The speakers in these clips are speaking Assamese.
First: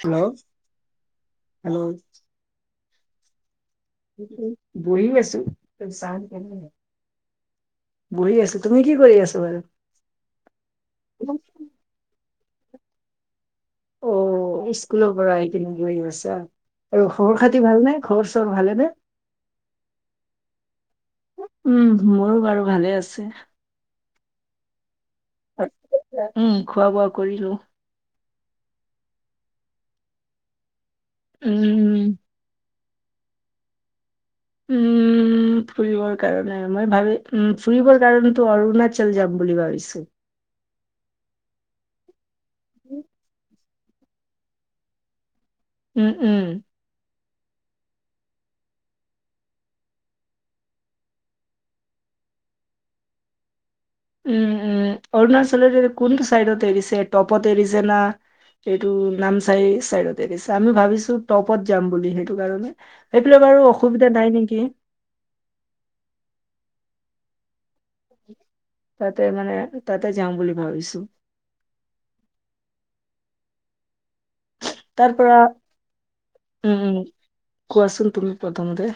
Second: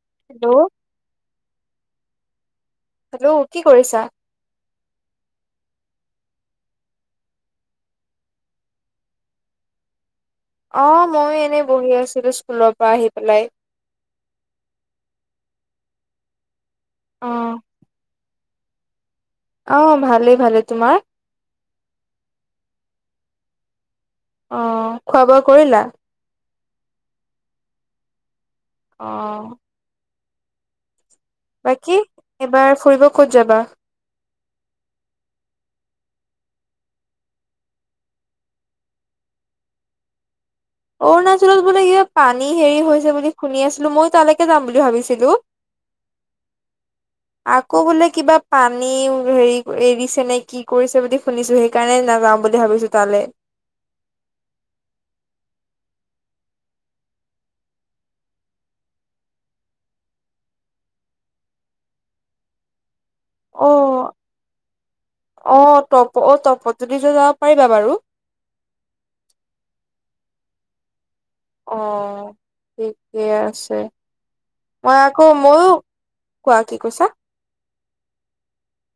হেল্ল'? হেল্ল'? হেল্ল', কি কৰিছা? বহি আছোঁ, চাহ খালে [inaudible] বহি আছোঁ, তুমি কি কৰি আছা বাৰু? অ, ময়ো এনেই বহি আছিলোঁ স্কুলৰ পৰা আহি পেলাই? অ', স্কুলৰ পৰা আহি পিনি বহি আছা? আৰু খবৰ অ', খাতি ভাল নে, ঘৰ ভালেনে? অ', ভালেই-ভালেই। তোমাৰ? উম', মোৰো বাৰু ভালে আছে। অ', খোৱা বোৱা কৰিলা? উম', খোৱা বোৱা কৰিলো। অ'। বাকী, উম এবাৰ ফুৰিব ক'ত যাবা? উম'। উম', ফুৰিবৰ কাৰণে মই ভাবি--উম', ফুৰিবৰ কাৰণতো অৰুণাচল যাম বুলি ভাবিছোঁ। অৰুণাচলত বোলে পানী হেৰি হৈছে বুলি শুনি আছিলোঁ, মইয়ো তালৈকে যাম বুলি ভাবিছিলোঁ। উম', উম'। আকৌ বোলে কিবা পানী হেৰি এৰিছে নে কি কৰিছে বুলি শুনিছোঁ সেইকাৰণে নাযাওঁ বুলি ভাবিছো তালে। উম উম অৰুণাচলৰ এ কোনটো চাইডত এৰিছে টপত এৰিছে না এইটো নাম চাই চাইডতে দিছে আমি ভাবিছো টপত যাম বুলি সেইটো কাৰণে। সেইফালে বাৰু অ অসুবিধা নাই নেকি অ তপত তপত যদি যাব পাৰিবা বাৰু তাতে মানে, তাতে যাম বুলি ভাবিছোঁ। অ', ঠিকে আছে। মই তাৰ আকৌ পৰা মইও, কোৱা উম কি উম কৈছা? কোৱাচোন তুমি প্ৰথমতে।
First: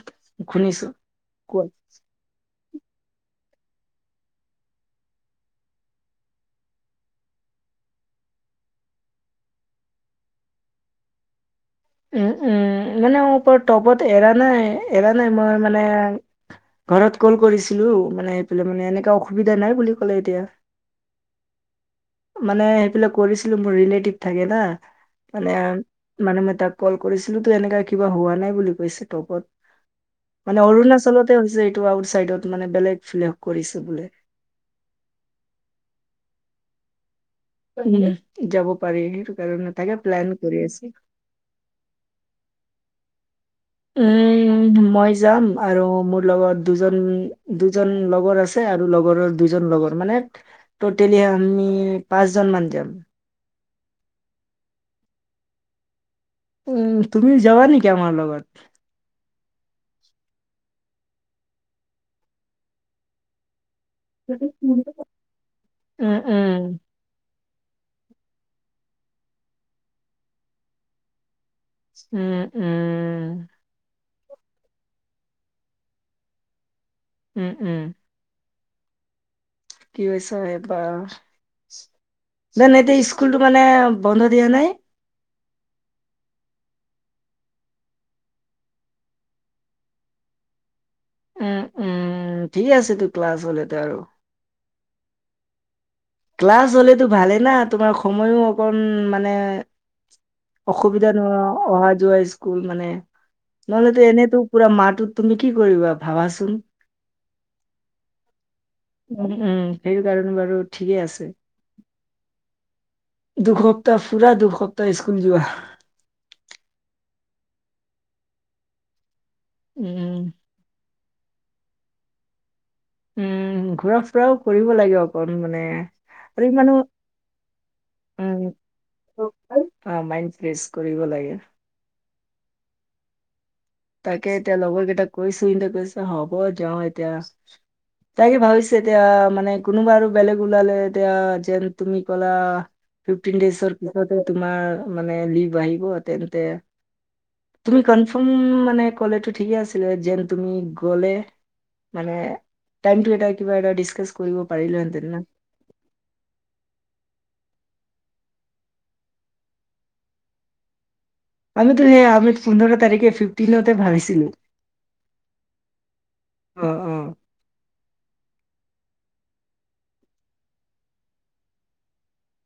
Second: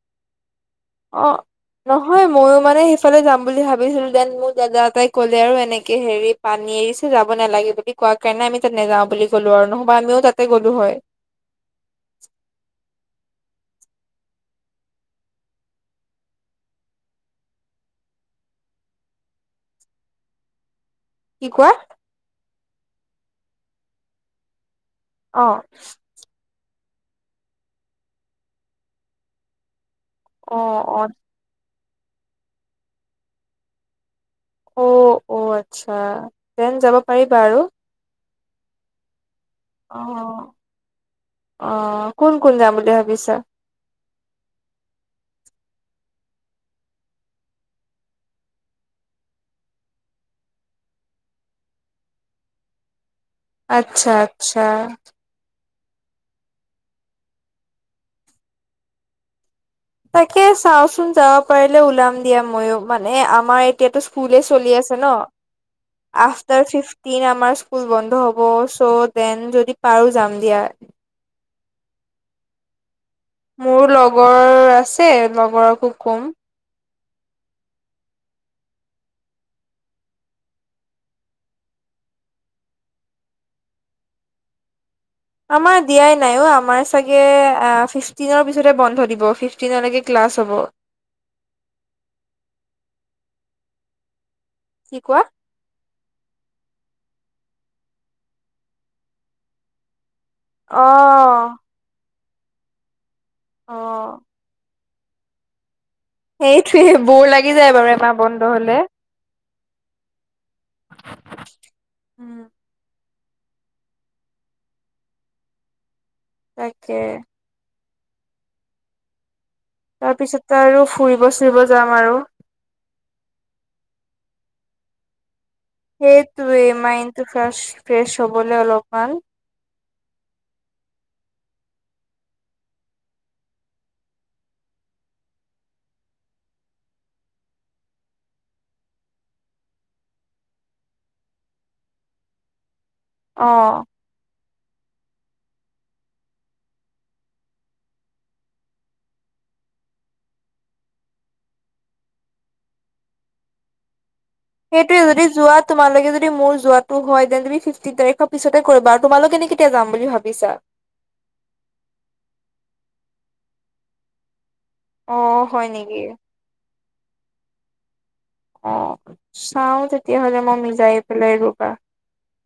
শুনিছো অ', কোৱা নহয় ময়ো মানে সেইফালে যাম বুলি ভাবিছিলোঁ, দেন মোৰ দাদা এটাই ক'লে আৰু এনেকে হেৰি পানী এৰিছে যাব নালাগে কোৱা কাৰণে আমি তাত নেযাওঁ বুলি ক'লো আৰু নহবা আমিও তাতে গ'লো হয়। উম উম মানে টপত এৰা নাই, এৰা নাই মই মানে ঘৰত কল কৰিছিলোঁ মানে সেফালে মানে এনেকা অসুবিধা নাই বুলি কলে এতিয়া। কি কোৱা? মানে সেইবিলাক কৰিছিলোঁ, মোৰ ৰিলেটিভ থাকে না? অ', মানে-মানে মই তাত কল কৰিছিলোঁ তো এনেকা কিবা হোৱা নাই বুলি কৈছে টপত। অ', অ', অৰুণাচলতে হৈছে আউট চাইডত মানে বেলেগ ফ্লে কৰিছে বোলে। অ', অ', আচ্ছা। যেন যাব পাৰিবা আৰু? উম, যাব পাৰি সেইটো কাৰণে অ', থাকে প্লান কৰি আছোঁ। অ', কোন কোন যাম বুলি ভাবিছা। উম মই যাম আৰু মোৰ লগত দুজন দুজন লগৰ আছে আৰু লগৰৰ দু লগৰ মানে টটেলি আমি পাঁচজন মান যাম। আচ্ছা আচ্ছা উম তুমি যাবা নেকি আমাৰ লগত তাকে চাওঁচোন যাব পাৰিলে ওলাম দিয়া ময়ো মানে আমাৰ এতিটো স্কুল চলি আছে ন উম উম আফাটাৰ ফিফ্টিন স্কুল বন্ধ হ'ব চ' দেন যদি পাৰো যাম দিয়া। উম উম। মোৰ লগৰ আছে লগৰকো কম উম উম। কি কৰিছা এ বা নাই নাই এ স্কুলটো মানে বন্ধ দিয়া নাই? আমাৰ দিয়াই নাই অ আমাৰ চাগে ফিফটিনৰ পিছত বন্ধ দিব ফিফটিনলেকে ক্লাছ- ক্লাছ হব। উম উম ঠিক আছে তো ক্লাছ হলেতে আৰু কি কোৱা? ক্লাছ হ'লেতো ভালেই না তোমাৰ সময়ো অকণ মানে অসুবিধা নহ অ', অহা যোৱা স্কুল মানে অ'। নহলেতো এনেতো পুৰা মাত তুমি কি কৰিবা? ভাবাচোন সেইটোয়ে বৰ লাগি যায় বাৰু এমাহ বন্ধ হলে উম উম সেইটো কাৰণে বাৰু ঠিকেই আছে। উম, দুসপ্তাহ পুৰা দুসপ্তাহ স্কুল যোৱা তাকে উম তাৰপিছতে আৰু ফুৰিব চুৰিব যাম আৰু উম ঘূৰা ফুৰাও কৰিব লাগে অকণ মানে আৰু ইমানো সেইটোৱেই মাইণ্ডটো ফ্ৰে ফ্ৰেছ হবলৈ অলপমান অ মাইণ্ড ফ্ৰেচ কৰিব লাগে। তাকে এতিয়া লগৰ কেইটাক কৈছো এ কৈছ হ'ব যাও এতিয়া, তাকে ভাবিছো এতিয়া মানে কোনোবা আৰু বেলেগ ওলালে এতিয়া যেন তুমি কলা, ফিফটিন ডেইছ অৰ অ'। পিছতে এইটো, তোমাৰ মানে লিভ আহিব তেন্তে তুমি কমফম মানে ক'লেটো ঠিকে আছিলে যেন তুমি গ'লে মানে টাইম টো এতিয়া কিবা এটা দিছকাছ সেইটোয়ে যদি যোৱা তোমালোকে যদি মোৰ যোৱাটো হয় দেন তুমি তিনি তাৰিখৰ পিছতে কৰিবা আৰু তোমালোক এনে কেতিয়া যাম বুলি ভাবিছা? আমিতো সে আমিত পোন্ধৰ তাৰিখে ফিফটিনতে ভাবিছিলো। অ হয় নেকি? উ অ অ চাও তেতিয়াহলে মই মিজাই পেলাই ৰবা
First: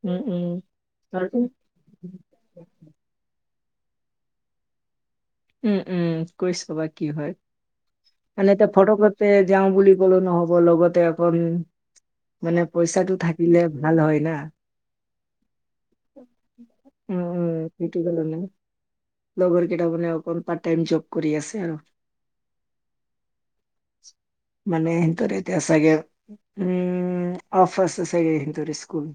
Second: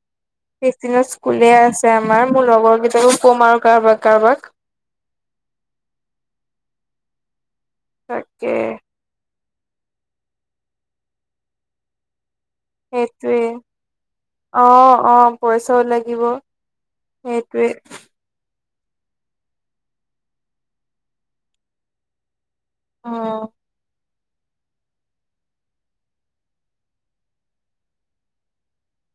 উম উম পিছদিনত আৰু- স্কুলে আছে আমাৰ মোৰ লগৰ কেইটাকো কম আৰু কাৰবাক কাৰবাক উম উম কৈ ছাবা কি হয় মানে তাকে এতিয়া ফটগটে যাওঁ বুলি ক'লেও নহ'ব লগতে একণ মানে পইচাটো সেইটোৱে থাকিলে ভাল হয় না। অ' অ' পইচাও লাগিব উম উম সেইটোৱে সিটোকল নাই লগৰ কেইটামানে অকণ পাৰ্ট টাইম জব কৰি আছে আৰু অ মানে এন্তৰে এতিয়া চাগে উম অফ আছে চাগে সিহঁতৰ স্কুল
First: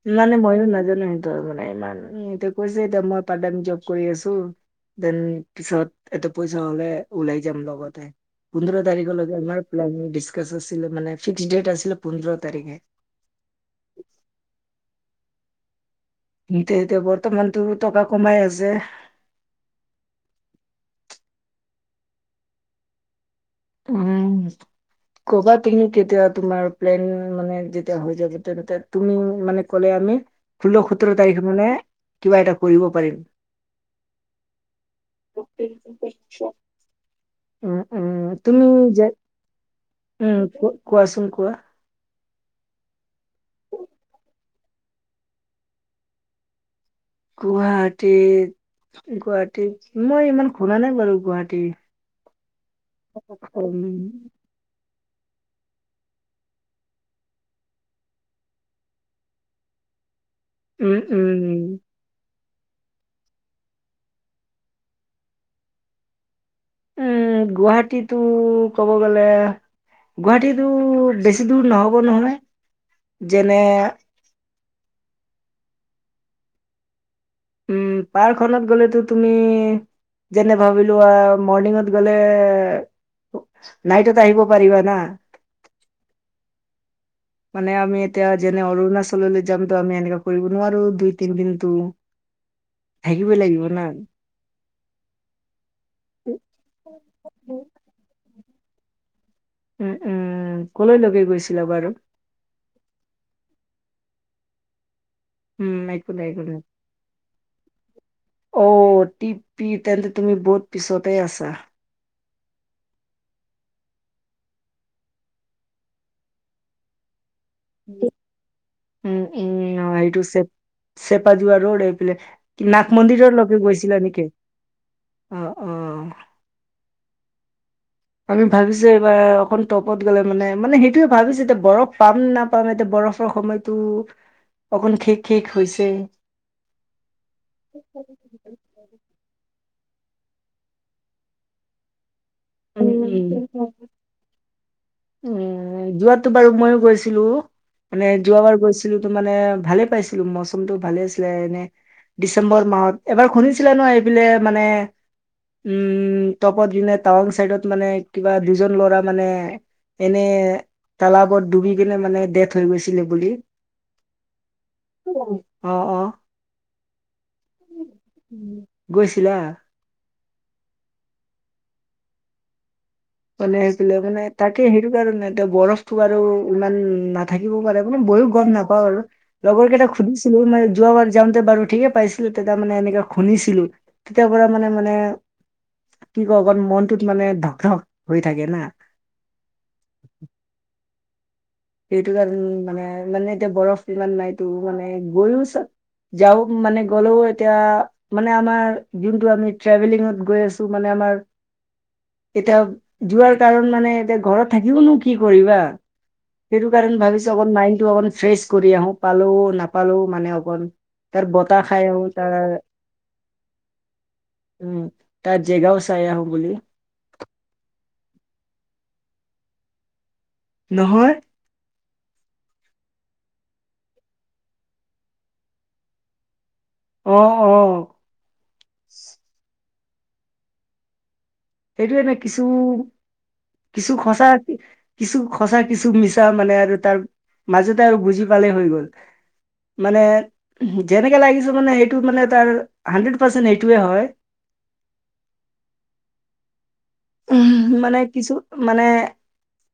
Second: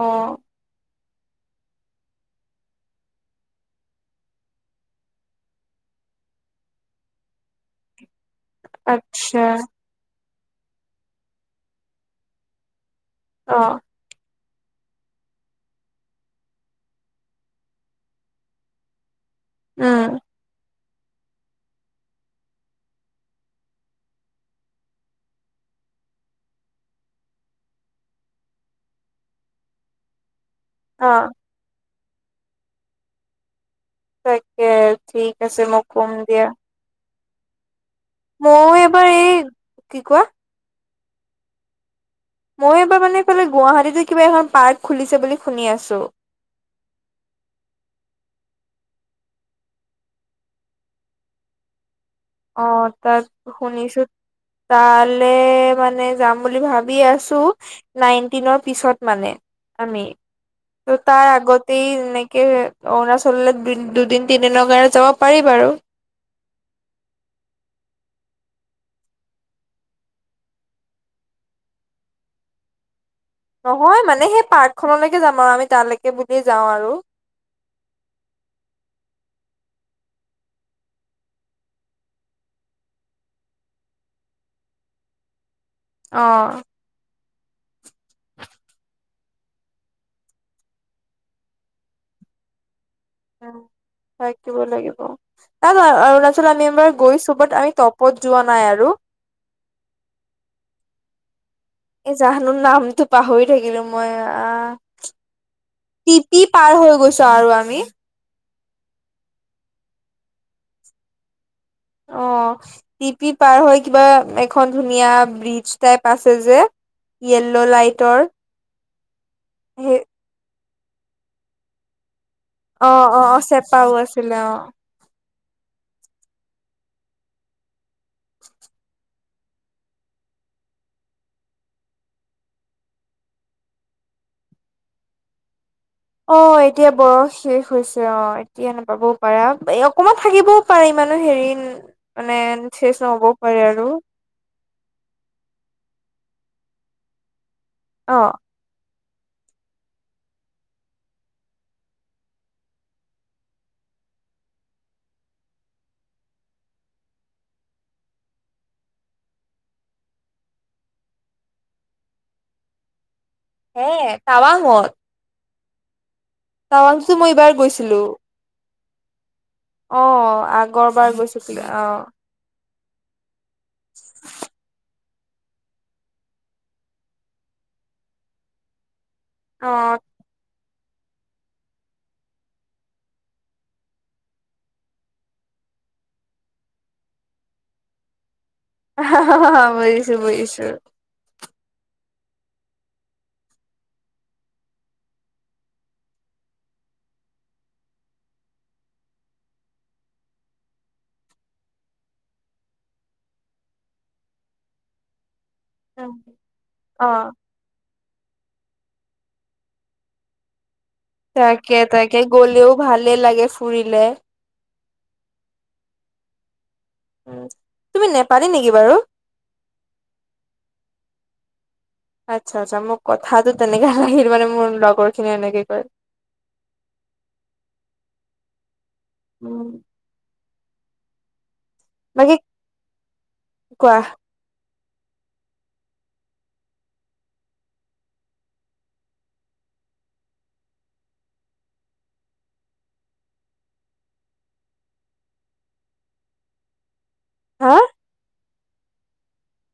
অ' মানে ইমান ই এইটো কৈছে এতিয়া মই পাৰ্ট টাইম জব কৰি আছো। দেন পিছত এটা পইচা হলে ওলাই লগতে পোন্ধৰ তাৰিখলৈকে আচ্ছা নাই প্লানিং আছিলে মানে ফিক্স ডেট আছিলে পোন্ধৰ তাৰিখে। অ এতিয়া এতিয়া বৰ্তমানতো টকা কমাই আছে। উম উম কবা তুমি কেতিয়া তোমাৰ প্লেন মানে যেতিয়া‌ হৈ যাব তেতিয়া তুমি মানে কলে আমি, ষোল্ল সোতৰ অ' তাৰিখ মানে কিবা এটা কৰিব পাৰিম। তাকে ঠিক আছে মই কম দিয়া। উ উম তুমি ময়ো যে এবাৰ এই কি কোৱা? উম কোৱাচোন কোৱা? মই এবাৰ মানে এইফালে গুৱাহাটীতে কিবা এখন পাৰ্ক খুলিছে বুলি শুনি আছোঁ। গুৱাহাটী গুৱাহাটী মই ইমান শুনা নাই বাৰু গুৱাহাটী অ তাত উম শুনিছো তাল মানে যাম বুলি ভাবি আছো নাইনটিনৰ পিছত মানে আমি উম ত তাৰ উম আগতেই ন অৰুণাচল দু দুদিন তিনি দিন কাৰনে যাব পাৰি বাৰু। উম গুৱাহাটীতো ক'ব গলে, গুৱাহাটীতো বেছি দূৰ নহব নহয়। যেনে নহয় মানে সেই পাৰ্কখনলৈকে যাম আৰু আমি তালৈকে বুলি যাওঁ আৰু উম পাৰ্ক খনত গ'লেতো তুমি- যেনে ভাবিলো আহ মৰ্ণিঙত গ'লে নাইটত আহিব পাৰিবা না আহ মানে আমি এতিয়া যেনে অৰুণাচললৈ যামতো আমি এনেকা কৰিব নোৱাৰো দুই তিন দিনতটো। থাকিব লাগিব ন? থাকিব লাগিব তাক অৰুণাচল আমি এবাৰ গৈছো বাত আমি তপত যোৱা নাই আৰু উম উম কলৈকে গৈছে। এ জাহানুৰ নামটো পাহৰি থাকিলো মই আহ উম, একো নাই একো টিপি নাই। পাৰ হৈ গৈছো আৰু আমি। অ টিপি তেন্তে তুমি বহুত পিছতে আছা। অ। টিপি পাৰ হৈ কিবা এখন ধুনীয়া ব্ৰিজ টাইপ আছে যে। য়েল্ল' লাইটৰ হে চেপা যোৱা ৰ'ড এইফালে নাগ অ অ অ মন্দিৰৰলৈকে চেপাও গৈছিলা নেকি আছিলে অ অঁ অঁ আমি ভাবিছো এইবাৰ এখন টপত গ'লে মানে মানে সেইটোয়ে ভাবিছো এতিয়া বৰফ পাম নে নাপাম এতিয়া। বৰফৰ সময়তো অকণ খেক খেক হৈছে অ এতিয়া বৰফ শেষ হৈছে অ এতিয়া নাপাবও পাৰা এই অকমান থাকিবও পাৰে মানে হেৰি মানে চেছ নহও পাৰে উম আৰু যোৱাতটো বাৰু ময়ো গৈছিলো মানে অ যোৱা বাৰ গৈছিলো। ছিলো তো মানে ভালে পাইছিলো বস্তুটো ভালে আছিলে এনে ডিচেম্বৰ মাহত এবাৰ শুনিছিলে ন এইবিলে মানে উম টপত দিনে টাৱাং চাইডত মানে কিবা দুজন ল'ৰা মানে এনে তালাবত ডুবি কিনে মানে ডেথ হৈ গৈছিলে বুলি হে টাৱাঙত অ অ টাৱাংটোতো মই এইবাৰ গৈছিলো। গৈছিলা? অ আগৰ বাৰ গৈছো তে অ। মানে আহছিলে মানে তাকে হেৰি সেইকাৰণে এতিয়া বৰফটো আৰু ইমান নাথাকিবও পাৰে মানে ময়ো গম নাপাওঁ আৰু। লগৰ অ কেইটা সুধিছিলো মানে যোৱাবাৰ যাওঁতে বাৰু ঠিকে পাইছিল, তেতিয়া মানে এনেকে শুনিছিলো তেতিয়াৰ পৰা মানে মানে কি ক অকমান মনটোত মানে ধক ধক হৈ থাকে না। হা [unintelligible] বুজিছো বুজিছো সেইটো কাৰণ মানে মানে এতিয়া বৰফ ইমান নাইতো মানে গৈও চব যাও মানে গ'লেও এতিয়া মানে আমাৰ যোনটো আমি ট্ৰেভেলিঙত গৈ আছো মানে আমাৰ এতিয়া যোৱাৰ কাৰণ মানে এতিয়া ঘৰত থাকিবওনো কি কৰিবা? সেইটো কাৰণে অ ভাবিছো অকন মাইণ্ডটো অকন ফ্ৰেছ কৰি আহো পালো নাপালো মানে অকণ। তাৰ বতাহ তাকে খায় তাকে তাৰ গ'লেও ভালে লাগে ফুৰিলে। উম তাত জেগাও চাই আহোঁ বুলি। তুমি নেপালি নেকি বাৰু? নহয়। আচ্ছা আচ্ছা মোৰ কথাতটো তেনেকে লাগিল মানে মোৰ লগৰ খিনি এনেকে কয়। অ অ। উম। সেইটোয়ে নে বাকী কিছু কিছু কোৱা খচা কিছু সঁচা কিছু মিছা মানে আৰু তাৰ মাজতে আৰু বুজি পালেই হৈ গ'ল। মানে যেনেকে লাগিছে মানে সেইটো মানে তাৰ হাড্ৰেড পাৰ্চেন্ট সেইটোৱে হয়। [unintelligible] উ হা মানে কিছু মানে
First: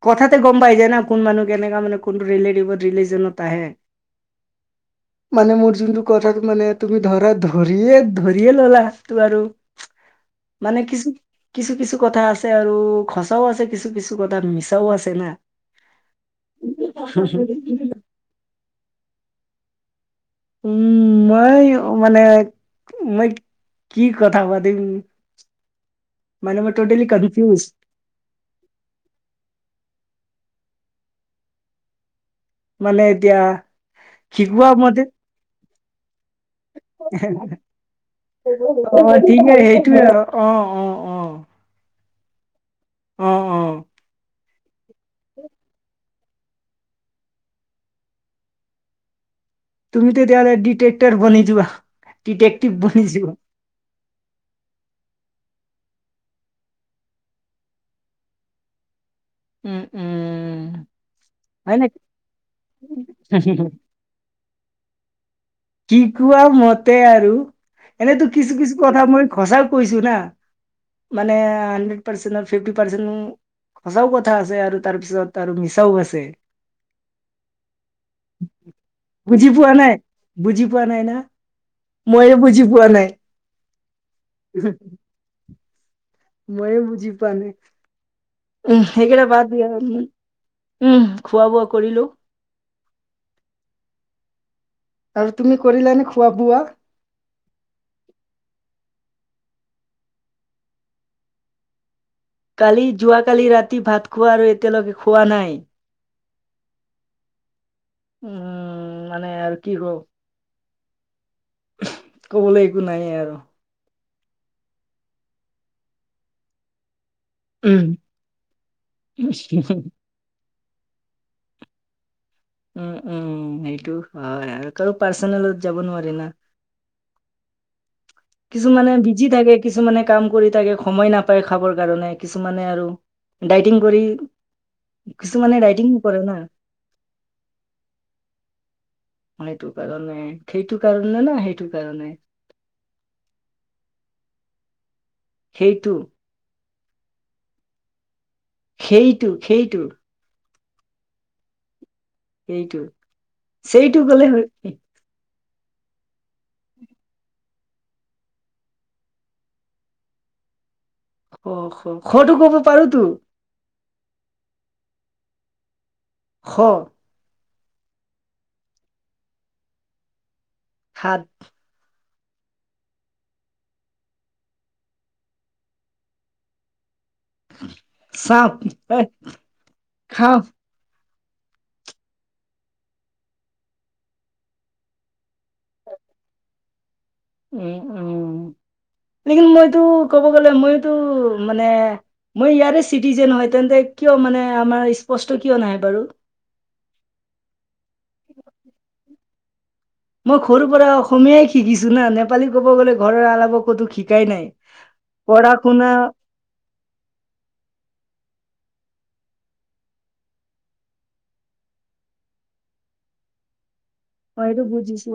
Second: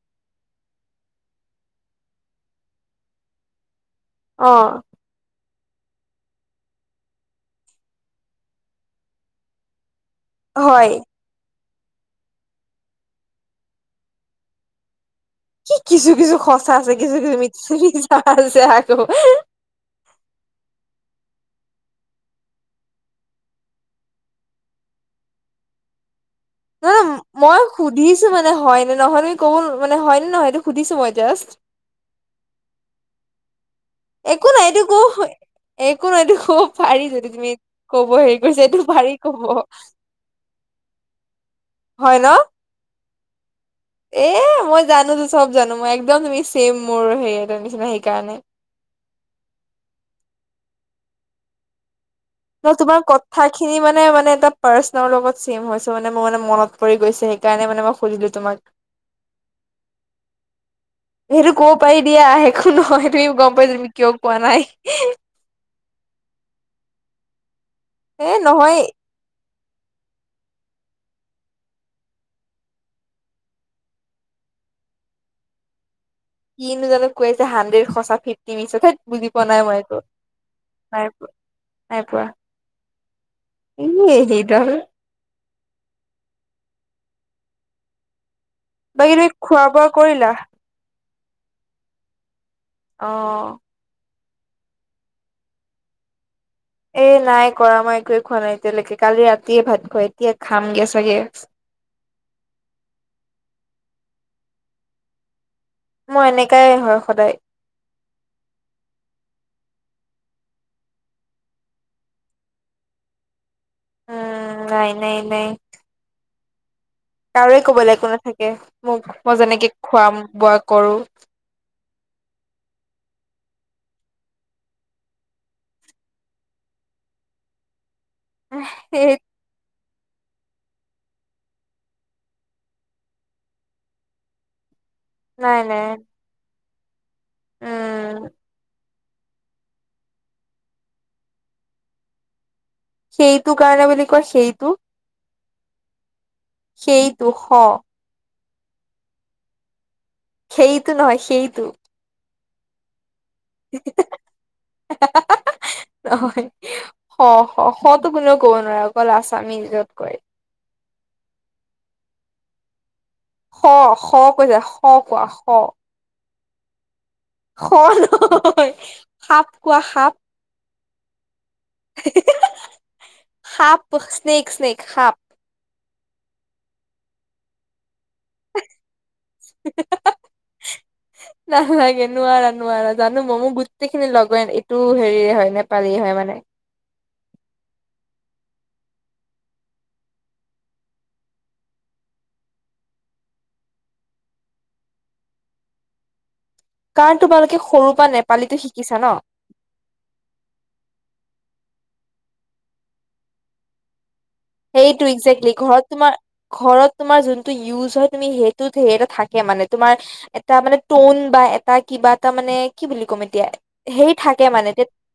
কথাতে গম পাই যোয় না কোন মানুহ কেনেকা মানে কোনটো ৰিলেটিভত ৰিলিজনত আহে। অ। মানে মোৰ যোনটো কথাত মানে তুমি ধৰা ধৰিয়ে ধৰিয়ে ললা টো আৰু। মানে হয় কিছু কিছু কিছু কথা আছে আৰু সচাও আছে কিছু কিছু কথাত মিছাও আছে না। কি কিছু কিছু সঁচা আছে কিছু কিছু মি মিচা আছে আকৌ। উম মই মানে মই। কি কথা পাতিম। [inaudible] মানে মই নহ টটেলি নহ মই কনফিউজ সুধিছো মানে হয়নে নহয় কব মানে হয় নে নহয় এইটো। সুধিছোঁ মই জাষ্ট। নে এতিয়া একো নাই শিকোৱা এটো ক মতে হ। একো নহয় এইটো ক'ব পাৰি যদি তুমি কব হেৰি কৰিছা এইটো পাৰি অ কব। ঠিকে সেইটোৱে আৰু অ অ অ। হয় ন? অ অ। এ মই জানোতো চব জানো মই এক একদম তুমি ছেম মোৰ সে এটা নিচিনা সেইকাৰণে। তুমি তেতিয়াহলে ডিটেক্টৰ বনি যোৱা। ন ডিটেক্টিভ বনি তোমাৰ যোৱা কথা খিনি মানে মানে এটা পাৰ্চনৰ লগত চেম হৈছে মানে মোৰ মানে মনত পৰি গৈছে, সেইকাৰণে মানে মই সুধিলো তোমাক। উম উম। সেইটো ক'ব হয় পাৰি দিয়া একো নহয় তুমি নেকি গম পাইছা তুমি কিয় কোৱা নাই। কি কোৱা মতে আৰু এনেতো এ কিছু কিছু নহয় কথা মই সচা কৈছো না মানে হড্ৰেত পাৰ্চেণ্টৰ ফিফতি পাৰ্চেন্ট উম। সঁচাও কথা আছে আৰু তাৰ পিছত আৰু মিছাও আছে। কিনো জানো কৈছে হাণ্ড্ৰেড সঁচা ফিফটি মিছা ঠেত বুজি পোৱা নাই মই একো। বুজি পোৱা নাই না নাই পোৱা ময়ো বুজি পোৱা নাই। ই এ সেইদাল। মই এ বুজি পোৱা নাই। উমহ বাকী সেইকেইটা তুমি বাদ খোৱা দিয়া বোৱা কৰিলা? উমহ খোৱা বোৱা কৰিলো। আহ। আৰু তুমি কৰিলা নে খোৱা বোৱা। এ নাই কৰা মই একোৱে খোৱা নাই এতিয়ালৈকে কালি ৰাতিয়ে ভাত খোৱা এতিয়া খামগে চাগে। [inaudible] কালি যোৱাকালি ৰাতি ভাত খোৱা আৰু এতিয়ালৈকে খোৱা নাই। মই এনেকাই হয় সদায়। উম মানে আৰু কি কও। কবলৈ একো নাই আৰু। উম নাই নাই নাই। কাৰোৱেই কবলৈ একো নাথাকে মোক মই উম যেনেকে খুৱাম বোৱা কৰো। উম উম সেইটো হয় আৰু কাৰো পাৰ্চনেলত যাব নোৱাৰি না। [inaudible] কিছুমানে সেই বিজি থাকে। কিছুমানে কাম কৰি থাকে সময় নাপায় খাবৰ কাৰণে কিছুমানে আৰু। ডাইটিং কৰি নাই কিছুমানে নাই ডাইটিং কৰে না। উম। মানে এইটো কাৰণে খেইটো কাৰণে না সেইটো কাৰণে। সেইটো কাৰণে বুলি কয় সেইটো। খেইটো। সেই টু শ। খেইটো খেইটো। খেইতো নহয় সেইটো। সেইটো, ‌চেইটো ক'লে হয়। [unintelligible] স স, স টো কোনেও কব নোৱাৰে অকল আছামিজত কয়। খ খ, খটো কব পাৰো তু। স, খ কৈছা, স কোৱা স। খ। খ নহয়, সাপ কোৱা সাপ। সাদ। সাপ স্নেক স্নেক সাপ। চাপ এ খাওঁ। নালাগে নোৱাৰা নোৱাৰা জানো মই মোৰ গোটেইখিনি লগৰে এনে এইটো হেৰি হয় নেপালী। হয় মানে। উম উম, লেকিন মইতো ক'ব গ'লে মইতো মানে- মই ইয়াৰে চিটিজেন হয় তেন্তে কিয় মানে আমাৰ স্পষ্ট কিয় নাহে বাৰু? কাৰণ তোমালোকে সৰুৰ পৰা নেপালীতে শিকিছা ন। মই সৰু পৰা অসমীয়াই শিকিছো না নেপালী ক'ব গ'লে ঘৰৰ আলাবা ক'তো শিক- সেইটো একজেক্টলি ঘৰত তোমাৰ ঘৰত তোমাৰ যোনটো ইউজ হয় তুমি সেইটোত হেৰি এটা থাকে মানে, তোমাৰ এটা টোন বা এটা কি- কিবা এটা মানে কি বুলি ক'ম এতিয়া সেই মই থাকে এইটো মানে টেট বুজিছো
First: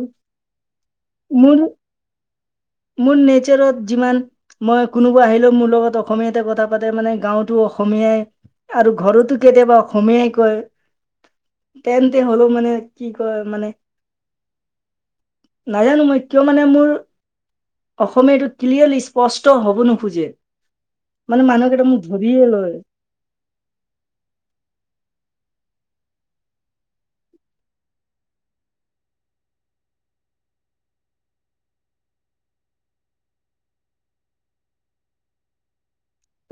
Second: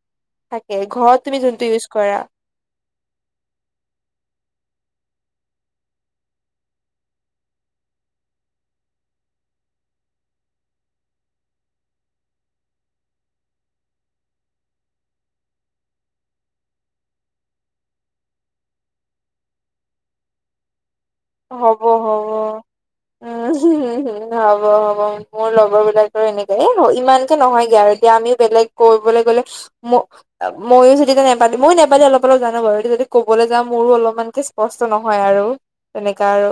থাকে ঘৰত তুমি মোৰ যোনটো ইউজ কৰা। মোৰ নেচাৰত যিমান মই কোনোবা আহিলেও মোৰ লগত অসমীয়াতে কথা পাতে মানে গাঁওতো অসমীয়াই আৰু ঘৰতো কেতিয়াবা অসমীয়াই কয়। তেন্তে হ'লেও মানে কি কয় মানে [inaudible] নাজানো মই কিয় মানে মোৰ অসমীয়া এইটো ক্লিয়াৰলি স্পষ্ট হ'ব নোখোজে। মানে হব মানুহকেইটা মোক হ'ব, ধৰিয়ে লয় উম হব হ'ব। মোৰ লগৰ বিলাকৰো এনেকুৱাই, এই ইমানকে নহয়গে আৰু এতিয়া আমিও বেলেগ কৰিবলৈ গ'লে মো ময়ো যদি এতিয়া নেপালি ময়ো নেপালি অলপ অলপ জানো বাৰু যদি ক'বলৈ যাওঁ মোৰো অলপমানকে স্পষ্ট নহয় আৰ [unintelligible]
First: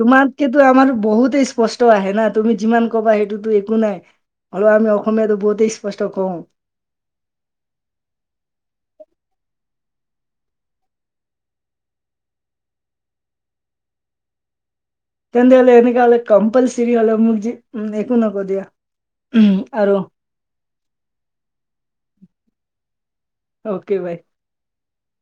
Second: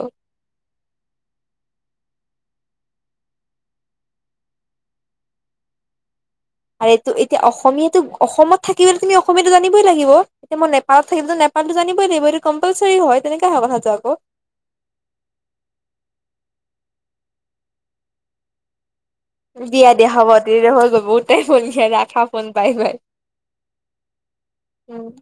তোমাতকেটো আমাৰ বহুতেই স্পষ্ট আহে না তুমি যিমান ক'বা সেইটোতো একো নাই হলেও আমি অসমীয়াতো বহুতেই স্পষ্ট কওঁ। আৰু এইটো এতিয়া অসমীয়াটো অসমত থাকিবলৈ তুমি অসমীয়াটো জানিবই লাগিব ন', এতিয়া মই নেপালত থাকিম তো নেপ পালীটো জানিবই লাগিব এইটো কম্পালচাৰি হয়, তেনেকা হয় কথাটো আকৌ। তেন্তে হলে এনেকা হলে কম্পালচৰি হলে মোক যি একো নকও দিয়া। উম, দিয়া আৰু দিয়া হ'ব তেতিয়া হৈ গল বহুত টাইম হৈ গলগে ৰাখা phone bye bye. Okay bye. উম।